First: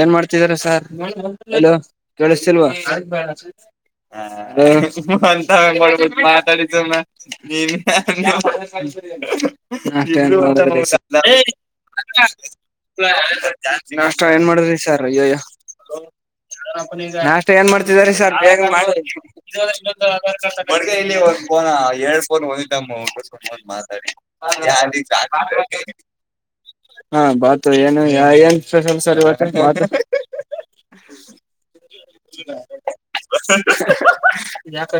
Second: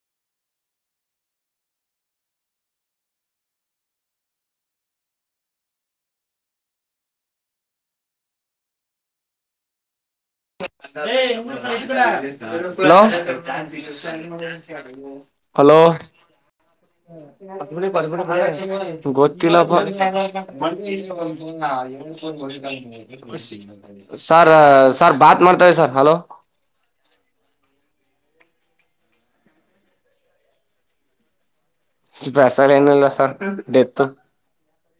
ಏನ್ ಮಾಡ್ತಿದಾರ sir hello ಕೇಳಸ್ತಿಲ್ವಾ ಹ [unintelligible] ನಾಷ್ಟ ಏನ್ ಮಾಡಿದ್ರಿ ಸರ್ ಅಯ್ಯಯ್ಯೋ ಹಲೋ ಹಲೋ ನಾಷ್ಟ ಏನ್ ಮಾಡ್ತಿದಾರಿ ಸರ್ ಬೇಗ ಮಾಡಿ [unintelligible] ಗೊತ್ತಿಲ್ಲ ಫೋನ್ ಎರಡ್ ಫೋನ್ ಒಂದಿದ್ದಮ್ಮ ಮಾತಾಡಿ ಸಾರ್ ಸರ್ ಬಾತ್ ಮಾಡ್ತಾರೆ ಸರ್ ಹಲೋ ಹಾ ಬಾತು ಏನು ಏನ್ ಸ್ಪೆಸಲ್ ಸರ್ ಇವತ್ತ ಸ್ಪೆಷಲ್ ಏನಿಲ್ಲ ಸರ್ ಡೆತ್ತು ಯ ಕ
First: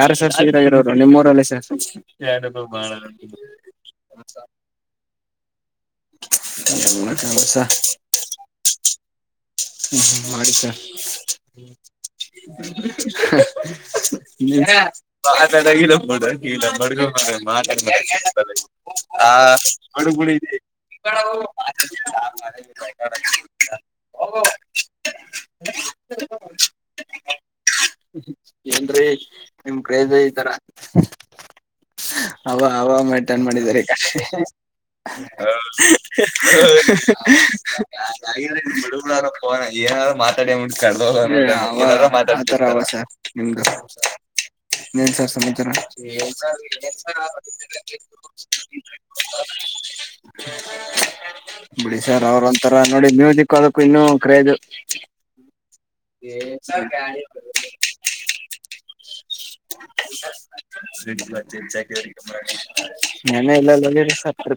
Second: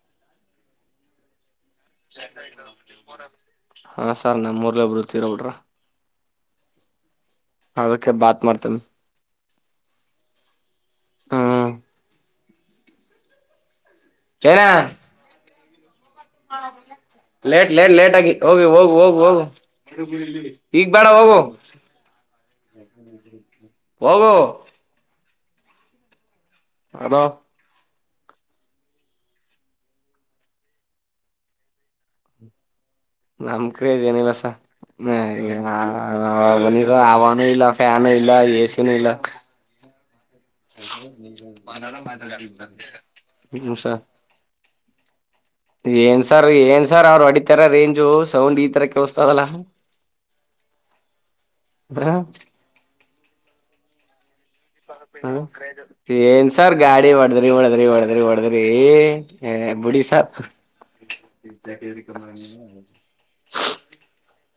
ಗಾರ ಸರ್ [unintelligible] ಇರೋರು ನಿಮ್ಮ್ಊರಲ್ಲೇ ಸರ್ [inaudible] ಹಾ ಸಾರ್ ನಮ್ಮ್ ಊರಲ್ಲೇ ಒಬರುತೀರೋಡ್ರ ತ್ಯಕ್ ಯ [inaudible] ಅದಕ್ಕೆ ಬಾತ್ ಮಾಡ್ತೇನ್ಿ ಹ್ಮ ಹ್ಮ ಮಾಡ ಸರ್ ಹ್ಮ್ [inaudible] ಏನಾ ಹಾ [inaudible] [inaudible] ಾಗಿ [inaudible] [unintelligible] ಇಲ್ಲ ಬಗ ಲೇಟ್ ಮಾತಾಡ ಲೇಟ್ ಲೇಟ್ ಆಗಿ ಹೋಗಿ ಹೋಗು ಹೋಗು ಹೋಗು ಆಡುು [inaudible] ಈ [inaudible] ಈಗ ಬೇಡ ಹೋಗು ಹೋಗು [inaudible] ಹೆಲೋ ಏನ್ರರಿ ನಿಮ್ ಕ್ರೇಜ ಇತಾರ ಅವ ಆಾಮಟನ್ ನಮ್ ಮಾಡಿದ್ದಾರೆ ಕ್ರೇಜ್ ಕಡೆ ಏನಿಲ್ಲ ಸರ್ ಬಂದಿದ ಅವನು ಇಲ್ಲ ಫ್ಯಾನು ಇಲ್ಲ ಎಸಿನೂ ಇಲ್ಲ [unintelligible] [unintelligible] [unintelligible] ಹ್ಮ ಸರ್ ಇನ್ನೇನ್ ಸರ್ ಸಮಾಚಾರ? ಏನ್ ಸರ್ ಏನ್ ಸರ್ ಅವ್ರು ಹೊಡಿತಾರ ರೇಂಜು ಸೌಂಡ್ ಈ ತರ ಕೇಳಸ್ತದಲ್ಲ ಬಿಡಿ ಹ ಸರ್ ಅವ್ರ ಒಂತರ ನೋಡಿ ಮ್ಯೂಸಿಕ್ ಅದ. ಇನ್ನ ಕ್ರೇಜ ಏನ್ ಸಾರ್ ಗಾಡಿ ಹೊಡದ್ರಿ, ಹೊಡದ್ರಿ, ಹೊಡದ್ರಿ ಹೊಡದ್ರಿ ಏ ಬಿಡಿ ಸಾರ್.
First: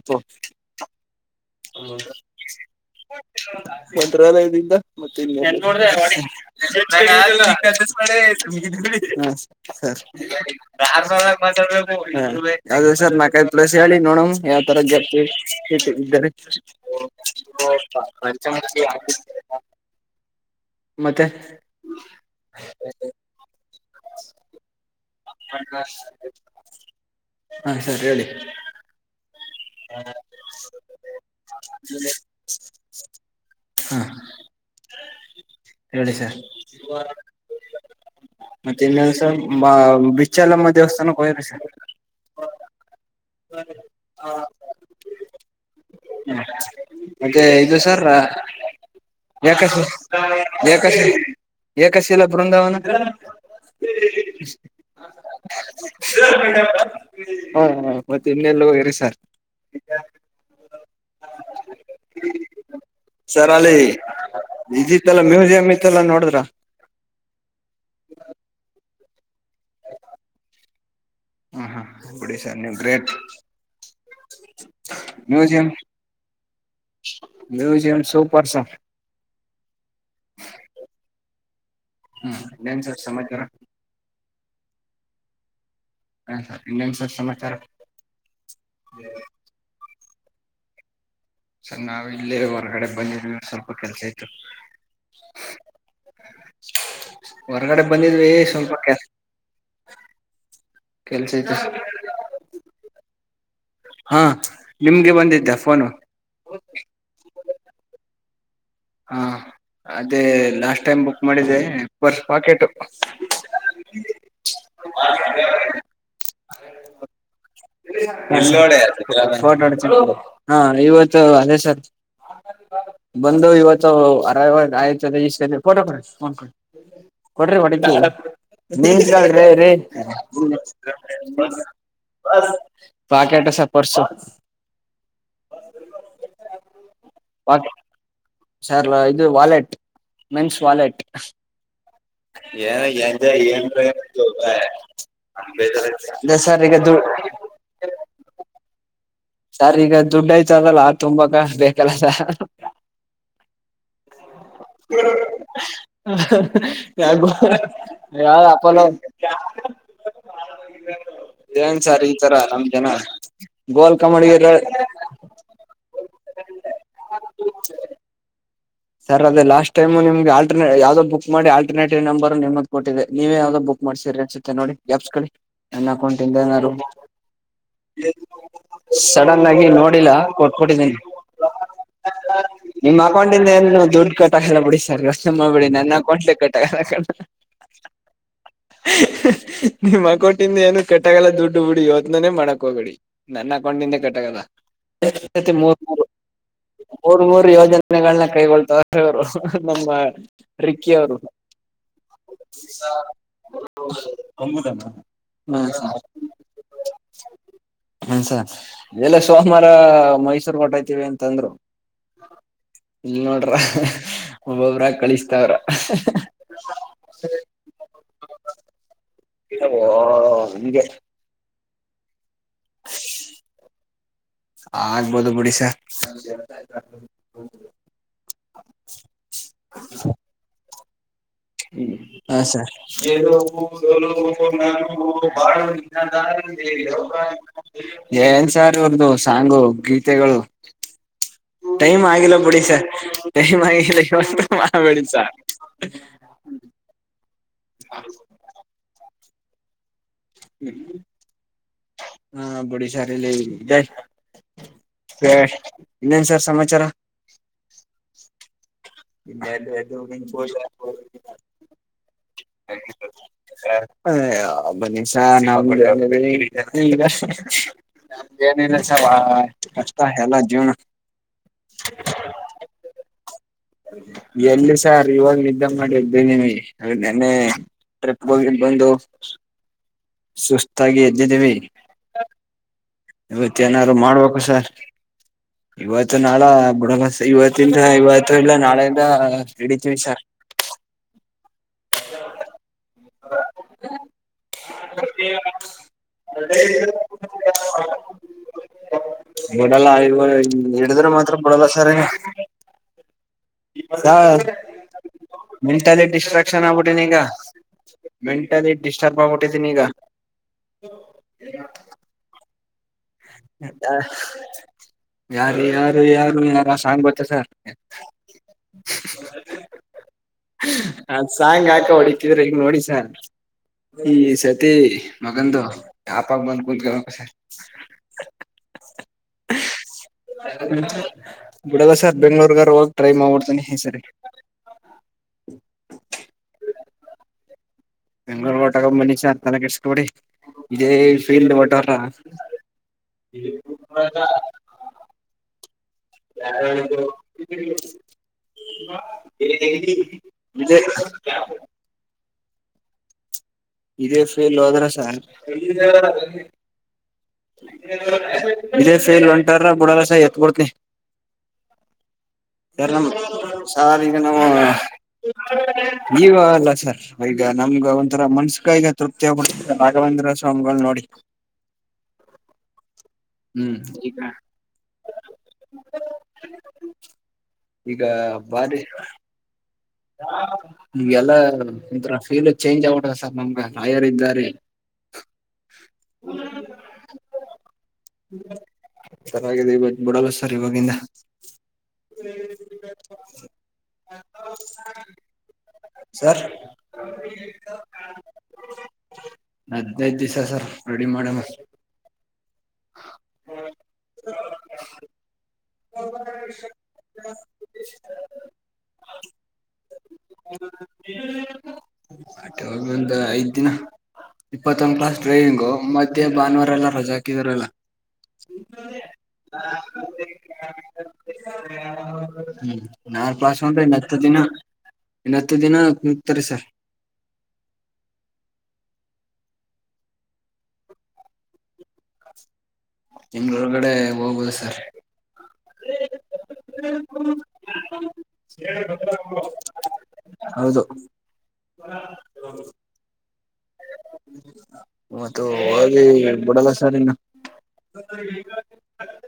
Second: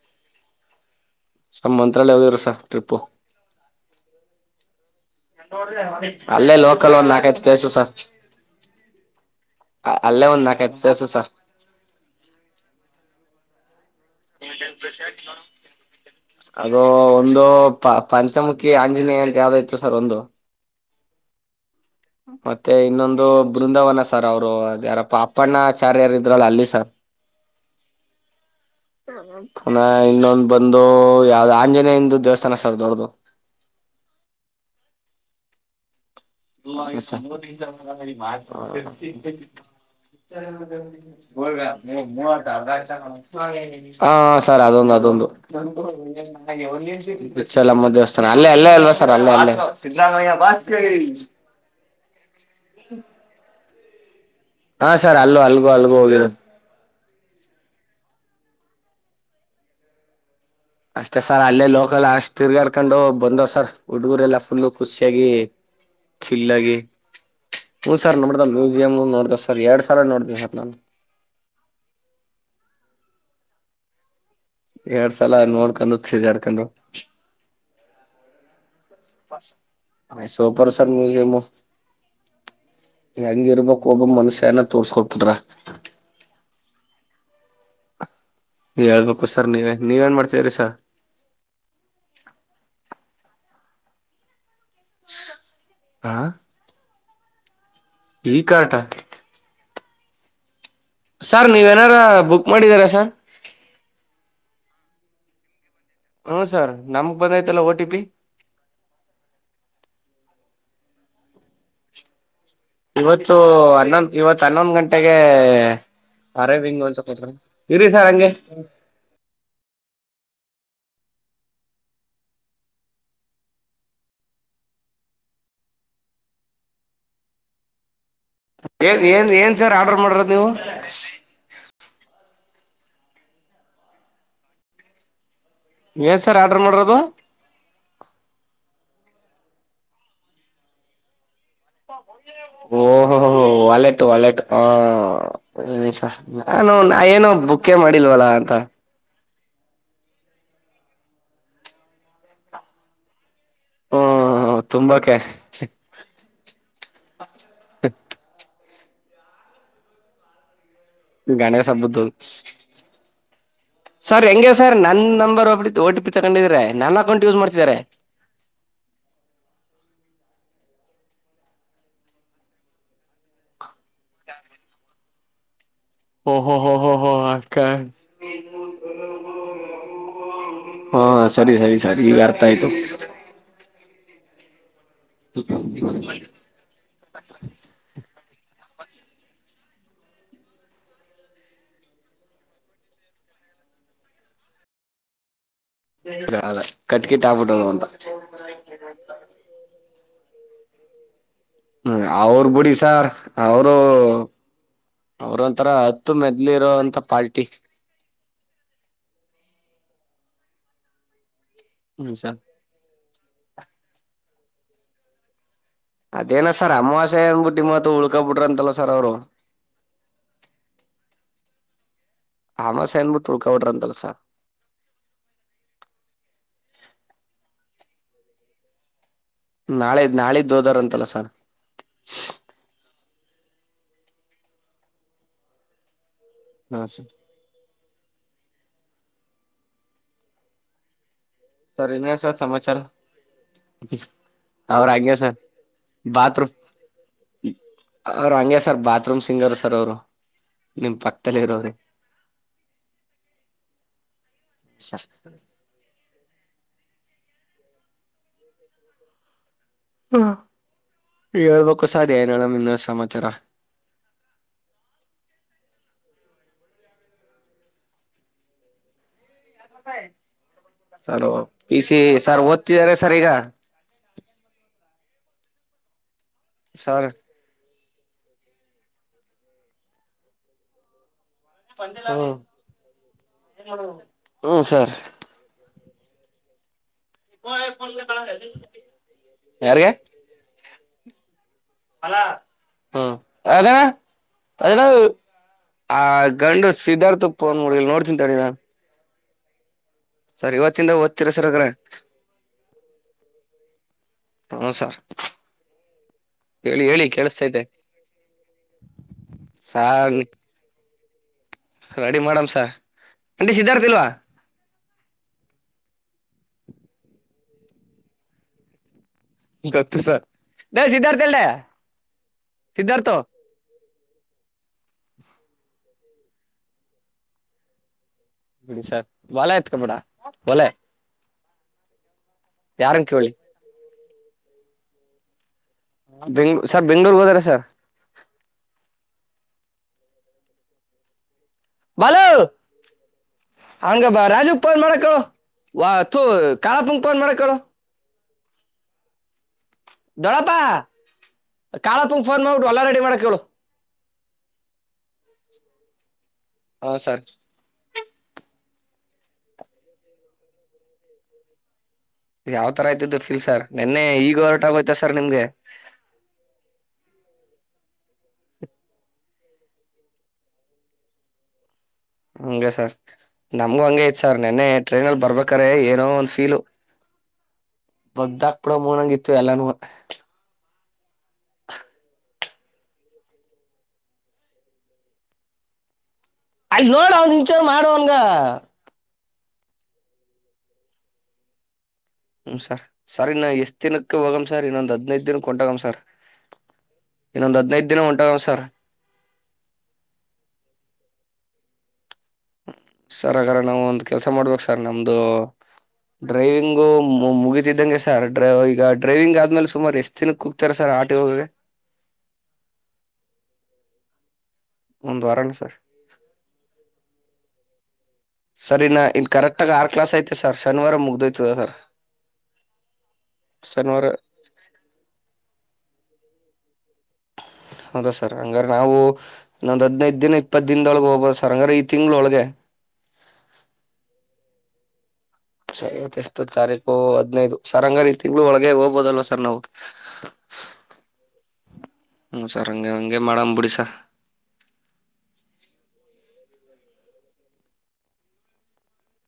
ಹ ಹೋಗಿದ್ರು ಸರ್ ಟ್ರಿಪ್ಪು ಮತ್ರಲ್ಲ ಇದಿಂದ ಮತ್ತ ಅಲ್ಲೇ ಲೋಕಲ್ ಒಂದ್ ನಾಲ್ಕೈದು ಪ್ಲೇಸು ಸರ್ ಅಲ್ಲೇ ಒಂದ್ ನಾಲ್ಕೈದು ಪ್ಲೇಸು ಸರ್ ಅ ಸರ್ ನಾಲ್ ಹೇಳಿ ನೋಡಮ ಯಾವ ತರ ಜರ್ತಿ ಅದು ಒಂದು ಪ ಪಂಚಮುಖಿ ಆಂಜನೇಯ ಅಂತ ಯಾವ್ದ ಇತ್ತು ಸರ್ ಒಂದು. ಮತ್ತೆ ಮತ್ತೆ ಇನ್ನೊಂದು ಬೃಂದಾವನ ಸರ್, ಅವರು ಯಾರಪ್ಪ. ಪ್ಪಣಾಚಾರ್ಯರ ಇದ್ರಲ್ಲ ಅಲ್ಲಿ ಸರ್ ಹಾ ಸರ್ ಹೇಳಿ ಪುನಃ ಇನ್ನೊಂದು ಬಂದು ಯಾವ್ದ ಆಂಜನೇಯಂದು ದೇವಸ್ಥಾನ ಸರ್ ದೊಡ್ಡದು. ಹಾ [inaudible] ಮತ್ತೆ ಇನ್ನೇನು ಸರ್ [unintelligible] ಬಿಚ್ಚಲಮ್ಮ ದೇವಸ್ಥಾನಕ್ಕೆ ಹೋಗಿರಿ ಸರ್ ಹ ಸರ್ ಅದೊಂದು ಅದೊಂದು ಹ್ಮ ಮತ್ತೆ ಇದು ಚಲಮ್ಮ ಸರ್ ದೇವಸ್ಥಾನ ಅಲ್ಲೇ ಅಲ್ಲೇ ಅಲ್ವಾ ಸರ್, ಅಲ್ಲ ಅಲ್ಲ ಏಕಶ ಸಾಮಯ್ಯ, ಬ ಏಕಶ ಏಕಶಿಲ ಬೃಂದಾವನ. [unintelligible] ಹಾ ಸರ್, ಅಲ್ಲೂ ಅಲ್ಗು ಅಲ್ಗು ಹೋಗರು. ಹಾ ಮತ್ತೆ ಇನ್ನೆಲ್ಲ ಹೋಗ್ರಿ ಸರ್. ಅಷ್ಟೇ ಸರ್ ಅಲ್ಲೇ ಲೋಕಲ್ ಅಷ್ಟ್ ತಿರ್ಗಾಡ್ಕೊಂಡು ಬಂದವ್ ಸರ್ ಹುಡುಗರೆಲ್ಲ ಫುಲ್ಲ ಇದಿತ್ತಲ್ಲ ಖುಷಿಯಾಗಿ ಮ್ಯೂಸಿಯಂ ಇತ್ತಲ್ಲ ನೋಡಿದ್ರ ಚಿಲ್ಲಾಗಿ ಹನ್ ಸರ್ ನೋಡ್ದ ಮ್ಯೂಸಿಯಂ. ನೋ ಸರ್ ಎರಡ್ ಸಲ ನೋಡ್ದಷಪ್ ನಾನು. ಹ ಹಾ ಬಿಡಿ ಸರ್ ನೀವು ಗ್ರೇಟ್ ಎರಡ್ ಸಲ ಮ್ಯೂಸಿಯಂ ನೋಡ್ಕೊಂಡು ತಿರ್ಗಾಡ್ಕೊಂಡು ಮ್ಯೂಸಿಯಂ ಸೂಪರ್ ಸರ್ ಸೂಪರ್ ಸನ್ ಮ್ಯಸಮ ಹ್ಮ ಇನ್ನೇನ್ ಸರ್ ಸಮಾಚಾರ ಹೆಂಗ ಇರ್ಬೇಕಕ್ ಒಬೊ ಮನುಷ್ಯ. ನ ತೋರ್ಸ್ಕೊಬ ಬಿಟ್ರ ಹ ಸರ್ ಇನ್ನೊಂದಸರ್ ಸಮಾಚಾರ? ಹೇಳ್ಬೇಕು ಸರ್ ನೀವೇ ನೀವ ಏನ್ ಮಾಡ್ ಸರಿ ಸರ್. ಸರ್ ನಾವು ಇಲ್ಲಿ ಹೊರಗಡೆ ಬಂದಿರ್ವಿ ಸ್ವಲ್ಪ. ಸ ಆತು [inaudible] ಹಾ ಹ ಹೊರಗಡೆ ಬಂದಿದ್ವಿ ಈ ಸ್ವಲ್ಪ ಕಾರ್ಟ ಕೆಲ್ಸ ಹ ಸರ್ ನೀವೇನಾರ ಬುಕ್ ಮಾಡಿದಾರಾ ಸ ಹಾ ನಿಮ್ಗೆ ಬಂದಿದ್ದ್ಯಾ ಫೋನು ಹ್ಮ ಸರ್ ನಮಗ್ ಬಂದೈ್ತಲ್ಲ ಓ ಟಿ ಪಿ ಹಾ ಅದೇ ಲಾಸ್ಟ್ ಟೈಮ್ ಬುಕ್ ಮಾಡಿದೆ ಬರ್ ಇವತ್ತು ಹನ್ನೊಂದ ಇವತ್ ಹನ್ನೊಂದ ಗಂಟೆಗೆ ಅರೈವಿಂಗ್ ಒಂದಸ ಇರೀ ಸಾರ್ ಹಂಗೆ ಫೋಟೋ ಹೊಡಿತೀನಿ ಹಾ ಇವತ್ತು ಅದೇ ಸರ್ ಬಂದವು ಇವತ್ತು ಅರ ಯ್ದ ಇಷ್ಟ ಕೊಟ ಕೊಡ್ರಿ ನ್ ಕೊ ಕೊ್ರಿ ಹೊ [unintelligible] ಏನ್ ಏನ್ ಏನ್ ನೀನ್ಿರಿ ಸರ್ ಆರ್ಡರ್ ಮಾಡಿರೋದು ನೀವು [unintelligible] ಬಾಕಟ್ಟ ಸ ಪರ್ಸು ಏನ್ ಸರ್ ಆರ್ಡ್ರ ಮಾಡರೋದು ಸರ್ಲ ಇದು ವಾಲೆಟ್ ಮೆನ್ಸ್ ವಾಲೆಟ್ ಏನ ಓಹೋಹೋ ಎಂಜಾಯ್ ವಾಲೆಟ್ ವಾಲೆಟ್ ಏನ್ರ ಹ ಅದೇ ಸರ್ ನಾನು ಈಗ ದು ನಾ ಏನು ಬುಕೇ ಮಾಡಿಲ್ವಲ್ಲಾ ಅಂತ ಸರ್ ಈಗ ದುಡ್ಡ ಯ್ತ ಅದಲ್ಲ ತುಂಬಾ ಕ ಬೇಕಲ್ಲ ಸ ಹ್ಮ ತುಂಬಾಕೆ ಕ ಯಾರ ಕೊಲೋ ಗಣೇಶ ಏನ್ ಹಬ್ಬದ್ದು ಸರ್ ಈ ತರ ನಮ್ ಜನ ಗೋಲ್ ಸರ್ ಕಮಡಿಗಿರ ಹೆಂಗೆ ಸರ್ ನನ್ ನಂಬರ್ ಒಬ ಓಟಿ ಪಿ ತಗೊಂಡಿದ್ರೆ ನನ್ನ ಅಕೌಂಟ್ ಯೂಸ್ ಮಾಡ್ತಿದ್ದಾರೆ ಸರ್ ಅದ ಲಾಸ್ಟ್ ಟೈಮುಮ್ಗೆ ಆಟರ್ೇ ಯಾವ್ದೋ ಬುಕ್ ಮಾಡಿ ಆಲ್ಟರ್ೇಟಿವ್ ನಂಬರ್ ನಿ್ದ ಕೊಟ್ಟಿದೆ ನೀವೇ ಯಾವ್ದೋ ಬುಕ್ ಮಾಡ್ಸೀರಿ ಅನ್ಸುತ್ತತೆ ನೋಡಿ ಗ್ಯಾಪ್ಸ್ ಕಳಿ ನನ್ನ ಅಕೌಂಟಿಂದ ಓಹೋ ಏನು ಹೋ ಹೋ ಹೋ ಅಕ್ಕ ಸಡನ್ ಆಗಿ ನೋಡಿಲ್ಲ ಕೊಟ್ ಕೊಟ್ಟಿದ್ದೇನಿ ಹಾ ಸರಿ ಸರಿ ಸರಿ ಈಗ ಅರ್ಥ ಆಯ್ತು ನಿಮ್ಮ ಅಕೌಂಟಿಂದ ಏ ಎಾ ಸೆಾಳಡಿಸಿ ಸರ್ಗಸ್ ಮಾಡ್ಬೇಡಿ ನನ್ನಕೊಂಡಲಿ ಕಟ್ಟ ಕ ನಿಮ್ಮ ಅಕೋಟಿಂದ ಏನು ಕೆಟ್ಟಗಲ್ಲ ದುಡ್ಡು ಬಿಡಿ ಇವತ್ನಾನನೆ ಮಾಡಕ್ ಹೋಗಿಡಿ ನನ್ನ ಹಕೊಂಡಿಂದೆ ಕೆಟ್ಟಗಲ್ಲ ಮೂರ್ ಮೂರು ಅದ ಮೂರ್ ಕಟ್ಕಿಟ್ ಮೂರು ಆಗ್ಬಿಟ್ಟದು ಅಂತ ಯೋಜನೆಗಳನ್ನ ಕೈಗೊಳ್ ವರು ನಮ್ಮ ರಿಕ್ಕಿ ಅವರು ಹ್ಮ್ ಅವ್ರ ಬಿುಡಿ ಸಾರ್ ಅವರು ಅವ್ರ ಹ ಒಂಥರ ಹತ್ತು ಮೆದ್ಲಿ ಇರೋಂತ ಪಾರ್ಟಿ ಹ ಸರ್ ಎಲ್ಲ ಸೋಮವಾರ ಮೈಸೂರ್ ಹೊಟೈತಿವಿ ಅಂತಂದ್ರು ಹ ಸರ್ [unintelligible] ಹ್ಮ ಒಬ್ಬೊಬ್ರ ಕಳಿಸ್ತಾವ್ರ ಅದೇನ ಸರ್ ಅಮಾವಾಸ್ಯ ಅಂದಬಿಟ್ಟ ನಿಮ್ಮತ್ತ ಉಳ್ಕ ಬಿಟ್ರ ಅಂತಲ್ಲ ಸರ್ ಅವ್ರು ಹಂಗೆ ಅಮಾವಾಸ್ಯ ಅಂದ್ಬಿಟ್ಟು ಉಳ್ಕೊಬಿಟ್ರ ಅಂತಲ್ಲ ಸರ್ ಆಗ್ಬೋದು ಬುಡಿಸ ಹ [inaudible] ನಾಳೆ ನಾಳಿದ್ದು ಹೋದಾರಂತೆ ತಲ ಸರ್ ನಾಳ [unintelligible] ಹಾ ಹಾ ಸರ್ [unintelligible] ಏನ್ ಸಾರ್ ಇವರ್ದು ಸಾಂಗು ಗೀತೆಗಳು ಸರ್ ಟೈಮ್ ಇನ್ನೇನ್ ಆಗಿಲ್ಲ ಬಿಡಿ ಸಮಾಚಾರ ಸರ್ ಟೈಮ ಆಗಿಲ್ಲ ಯೋಚನೆ ಅವ್ರ ಮಾಡಬೇಡಿ ಹಂಗೆ ಸಾರ್ ಸರ್ ಅವ್ರ ಹಂಗೆ ಸರ್ ಬಾ ತ್ರುಂ ಸಿಂಗರ್ ಸರ್ ಅವರು ನಿಮ್ ಪಕ್ಕದಲ್ಲಿ ಇರೋರು ಹಾ ಬಿಡಿ ಸರ ಇಲ್ಲಿ ಜಾಯ ಸ ಇನ್ನೇನ್ ಸರ್ ಸಮಾಚಾರ [inaudible] ಇನ್ನೇನ ಹ್ಮ ಹೇಳ್ಬೇಕು ಸರ್ ಏನ ಅದೆ ಬನಿಶಾ ನಾವ ಈಗ ನಮ್ದ ಏನಿಲ್ಲ ಚವಾ ಸರ್ ಪೀ ಸಿ ಸರ್ ಓದ್ತಿದ್ದಾರೆ ಸರ್ ಈಗ ಎಲ್ಲಿ ಸರ್ ಇವಾಗ ನಿದ್ದೆ ಮಾಡಿ ಎದ್ದಿದೀವಿ ಸರ್ ನೆನ್ನೆ ಟ್ರಿಪಗ ಹೋಗೀನ್ ಬಂದು ಸುಸ್ತಾಗಿ ಹ್ಮ ಇವತ್ತ ಏನಾರು ಮಾಡ್ಬೇಕು ಸರ್ ಇವತ್ತು ನಾಳ ಬುಡಲ್ಲ ಇವತ್ತಿಂದ ಇವತ್ತ ಇಲ್ಲ ನಾಳೆಯಿಂದ ನಡಿತೀವಿ ಸರ್ [inaudible] ಅಲ ಹ್ಮ್ ಯಾವ್ದು ಹೇಳ ಅಣ್ವೋ ಆ ಗಂಡು ಸಿದ್ಧಾರ್ಥಗ ಫೋನ್ ಮಾಡಿ ನೋಡ್ತಿನ್ ತಡಿ ಮೂರ ಇವೆಲ್ಲ ಇವ ಸರ್ ಇವತ್ತಿಂದ ಹಿಡಿದ್ರ ಓದ್ತಿರ ಮಾತ್ರ ಬಿಡಲ್ಲ ಹಾಗಾರೆ ಸರ್ ಹ ಹ್ಮ ಸರ್ ಮೆಂಟಲಿ ಡಿಸ್ಟ್ರಾಕ್ಷನ್ ಹೇಳಿ ಆಗ್ಬಿಟ್ಟೀನಿ ಹೇಳಿ ಈಗ ಕೇಳಿಸ್ತೈತೆ ಮೆಂಟಲಿ ಡಿಸ್ಟರ್ಬ್ ಆಗ್ಬಿಟ್ಟತಿನಿ ಈಗ ಸಾರ್ [unintelligible] ರೆಡಿ ಮಾಡಮ್ಸ ಆಂಟಿ ಸಿದ್ಧಾರ್ಥ ಇಲ್ವಾ ಯಾರು ಯಾರು ಯಾರು ಯಾರು ಆ ಸಾಂಗ್ ಗೊತ್ತ ಸರ್ ಗೊತ್ತು ಸರ್ ಲೇ ಅ ಸಿದ್ಧಾರ್ಥ ಎಲ್ಡೆ ಸಾಂಗ ಆಕ ಹೊಡಿತಿದ್ರ ಹೆಂಗ್ ನೋಡಿ ಸಿದ್ಧಾರ್ಥ ಸಾಂಗ ಈ ಸತಿ ಮಗನದು ಆ ಮಂದಬೂತ್ ಗ ಬಿಡಿ ಸರ್ ಬಲ ಆಯ್ತ್ ಕಬಡ ಒಲೆ ಬುಡದ ಸರ್ ಬೆಂಗ್ೂರ್ಗ ಹೋಗಿ ಟ್ರೈ ಮಾಡ್ಡ್ತನಿ ಈ ಸರಿ [inaudible] ಬೆಂಗ್ಳೂ ಸರ್ ಬೆಂಗ್ಳೂರ್ ಹೋದಾರ ಸರ್ ಬೆಂಗ್ಗಳೂರ್ ಟಗಂಬನಿ ಸರ್ ತಲೆ ಕೆಡಿಸ್ಕಬೇಡಿ ಇದೇ ಫೀಲ್ಡ್ ಹೊಟಾರ ಬಾಲ ಹಂಗಬಾ ರಾಜುಪ್ಪ ಏನ್ ಮಾಡಕ್ಕಳು ವ ತ ಕಾಳ ತುಂಪನ್ ಮಾಡಕಳು ಹ [inaudible] ಫನ್ ಮಾಡ್ಿಡ್ಡು ಅಲ್ಲ ರೆಡಿ ಮಾಡಕೇಳು ಇದೇ ಫೇಲ್ ಹೋದ್ರ ಸಾರ್ ಹಾ ಸರ್ ಇದೇ ಫೇಲ್ ಹೊಂಟಾರ ಬಿುಡಲ್ಲಸ ಎತ್ಬಡ್ತನಿ ಯಾವ ಎ ತರ ಆಯ್ತಿದ್ದು ಫೀಲ್ ಸರ್ ಸಾರ್ ನಿನ್ನೆ ಈಗ ನಾವು ಹೊರಟ ಆಗೋಯ್ತಾ ಸರ್ ನಿಮ್ಗೆ ಜೀವ ಅಲ್ಲ ಸಾರ್ ಈ ನಮ್ಗ ಒಂಥರ ಮನ್ಸ ಕೈಗೆ ತೃಪ್ತಿಯೋಗಬಡ್ತ ರಾಘವೇಂದ್ರ ಸ್ವಾಮಿಗಳು ನೋಡಿ ಹ್ಮ್ ನಮ್ಗು ಹಂಗೇ ತ್ ಸರ್ ನಿನ್ನೆ ಟ್ರೈನಲ್ಲಿ ಬರ್ಬೇಕ್ರೆ ಏನೋ ಒಂದ್ ಫೀಲು ಬದಾಕ್ ಬಿಡೋ ಮೂನ್ಂಗ ಇತ್ತು ಎಲ್ಲಾನೂವೆ ನಿಮಗೆಲ್ಲ ಒಥರ ಫೀಲ್ ಚೇಂಜ್ ಆಗ್ಟದ ಸರ್ ನಮ್ಗೆ ಲಾಯರ್ ಇದ್ದಾರೆ ಅಯ್ ನೋಡ ಅವನ್ ಒಂಚೂರು ಮಾಡವನ್ಗ ರಾಗಿದೆ ಈ ಬ ಬುಡ ಬಸರ್ ಇವಾಗಿಂದ ಹ್ಮ ಸರ್ ಸರ್ ಇನ್ನ ಎಷ್ಟ್ ದಿನಕ್ಕೆ ಹೋಗಮ್ ಸರ್ ಇನ್ನೊಂದ್ ಹದ್ನೈದ್ ದಿನಕ್ಕೆ ಹೊಂಟೋಗಮ್ ಸರ್ ಇನ್ನೊಂದ್ ಹದ್ನೈದ್ ದಿನ ಹೊಂಟೋಗಮ್ ಸರ್ ಹದ್ನೈದು ದಿವ್ಸ ಸರ್ ರೆಡಿ ಮಾಡ [inaudible] ಸರ್ ಹಾಗ್ರ ನಾವು ಒಂದ ಕೆಲ್ಸ ಮಾಡ್ಬೇಕು ಸರ್ ನಮ್ದು ಡ್ರೈವಿಂಗು ಮುಗಿತಿದ್ದಂಗೆ ಸರ್ ಡ್ರೈ ಈಗ ಡ್ರೈವಿಂಗ್ ಆದ್ಮೇಲೆ ಸುಮಾರು ಎಷ್ಟ್ ದಿನಕ್ಕೆ ಹೂಗ್ತಾರ ಸರ್ ಆರ್ ಟಿ ಓಗೆ ಹ. ಇಪ್ಪತ್ತೊಂದ ಕ್ಲಾಸ್ ಡ್ರೈವಿಂಗು ಸರ್ ಮಧ್ಯೆ ಭಾನುವಾರ ಎಲ್ಲ ರಜಾ ಹಾಕಿದಾರಲ್ಲಾ. ಸರಿನಾಾ ಇನ್ ಕರೆಕ್ಟ್ ಆಗ ಆರ್ ಕ್ಲಾಸ್ ಐತೆ ಸ ಹ್ಮ ನಾಾರ್ ಪ್ರಾಸ ಅ್ರೆ ಶನಿವಾರ ಇನ್ನತ್ತು ದಿನ ಇನ್ನತ್ತು ದಿನ. ಸರಿ ಸರ್. ಹೌದಾ ಸರ್ ಹಂಗ್ರ ನಾವು ಒ--ದ್ ಹದ್ನೈದ ದಿನ ಇಪ್ಪತ್ ದಿನದೊಳಗೆ ಹೋಗ್ಬೋದು ಸರ್ ಹಂಗ್ರ ಈ ತಿಂಗಗಳೊಳಗೆ ತಿಂ--ಳೂ ಒಳಗಡೆ ಹೋಗ್ಬೋದು ಸರ್ ಸರಿ ಇತ್ತ ಎಷ್ಟು ತಾರೀಕು ಹದ್--ನೈದು ಸರ್ ಹಂಗ ರ ಈ ತಿಂಗಳು ಒಳಗೆ ಹೋಗ್ಬೋದಲ್ಲ ಸರ್ ನಾವು ಹೌದು ಹ್ ಸರ್ ಹಗೆ ಹಗೆ ಮಾಡಂಬಂಬಿಡಿ ಸ ಮತ್ತ ಹ ಬುಡಲ್ಲ ಸರಿನ್ನು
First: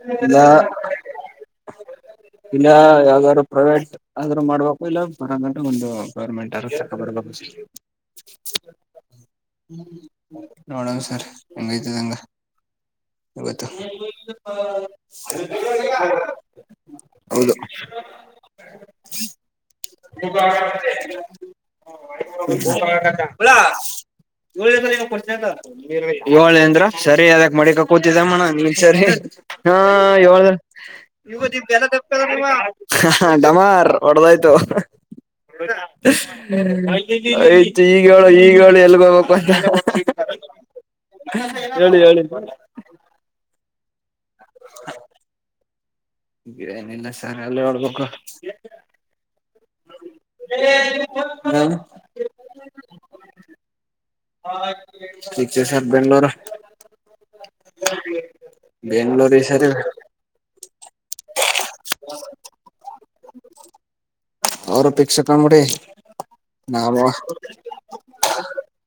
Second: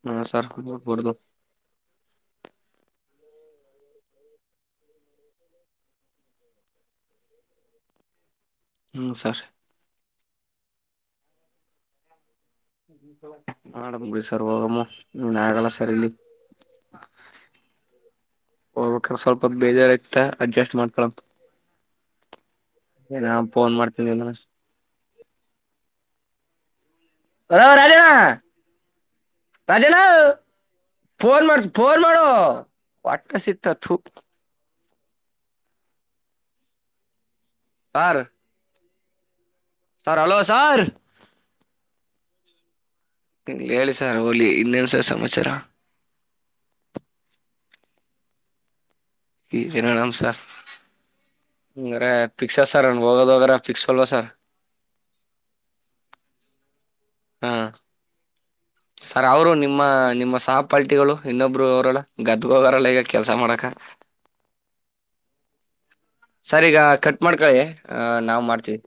ಹಾ ಸರ್ ಕೊಡ್ದು ಇಲ್ಲ ಯಾವಾದ್ರು ಪ್ರೈವೇಟ್ ಆದ್ರರು ಮಾಡ್ಬೇಕು ಇಲ್ಲ ಬರಂಗಂಂತ ಒಂದು ಗವರ್ಮೆಂಟ್ ಆದ ಬರ್ಬೇಕು. ಹ್ಮ್ ಸರ್. ನೋಡಣ ಸರ್ ಹೆಂಗಐತದ ಹಂಗ. ಇವತ್ತು. ಮಾಡಮ್ ಬಿಡಿ ಸರ್ ಹೋಗಮ್ಮ ಹ್ಮ್ ಆಗಲ್ಲ ಸರ್ ಹೌದು. ಹೋಗ ಸ್ವಲ್ಪ ಬೇಜಾರ. ಇತ್ತ ತಗ. ಅಡ್ಜಸ್ಟ್ ಮಾಡ್ಕೊಳಮ್ ನಾ ಲ ಫೋನ್ ಮಾಡ್ತೀನಿ ನಿನ್ನ ಏಳ ಅಂದ್ರ. ಸರಿ ಅದಕ್ ಹಲೋ ಮಡಿಕ ರಾಜಣ್ಣ ಕೂತಿದ್ದಮ್ಮಣ ನೀನ್ ಸರಿ ಹ ರಾಜಣ್ಣ ಫೋನ್ ಮಾಡ ಫೋನ್ ಮಾಡು ಹ ಒಟ್ಟ ಸಿಟ್ಟ ಡಮಾರ್ ಥು ಹೊಡದಾಯ್ತು. ಹ್ಮ್. ಆಯ್ತ ಈಗ ಈಗಾಳಿ ಎಲ್ಲ. [unintelligible] Sir hello sir. ಹೇಳಿ ಹೇಳಿ. ಹೇಳಿ. ಸರ್ ಓಲಿ ಇನ್ನಂದು ಸರ್ ಸಮಾಚಾರ. ಏನಿಲ್ಲ ಸರ್ ಎಲ್ಲ ಒಳಪಕ್ಕ. ಈ ನೋಣ. ಫಿಕ್ಸ ಸರ್ ನನ್ ಹೋಗೋದ ಹೋಗ್ರ ಫಿಕ್ಸ್ ಅಲ್ವಾ ಸರ್ ಹ ಸರ್ ಬೆಂಗಳೂರು. ಹಾ ಸರ್ ಬೆಂಗ್ಳೂರ್ ಈ ಅವರು ಸರಿ ನಿಮ್ಮ ನಿಮ್ಮ ಸಾಪ ಪಲ್ಟಿಗಳು ಇನ್ನೊಬ್ರು ಅವರಲ್ಲ ಗದ್ದ್ಗೋಗಾರಲ್ಲ ಈಗ ಕೆಲ್ಸ ಮಾಡಕ ಅವರು ಫಿಕ್ಸ್ ಕಾಮಿಡಿ ಸರ್ ಈಗ ನಾಮ ಕಟ್ ಮಾಡ್ಕಳಿ ನಾವ್ ಮಾಡ್ತೀವಿ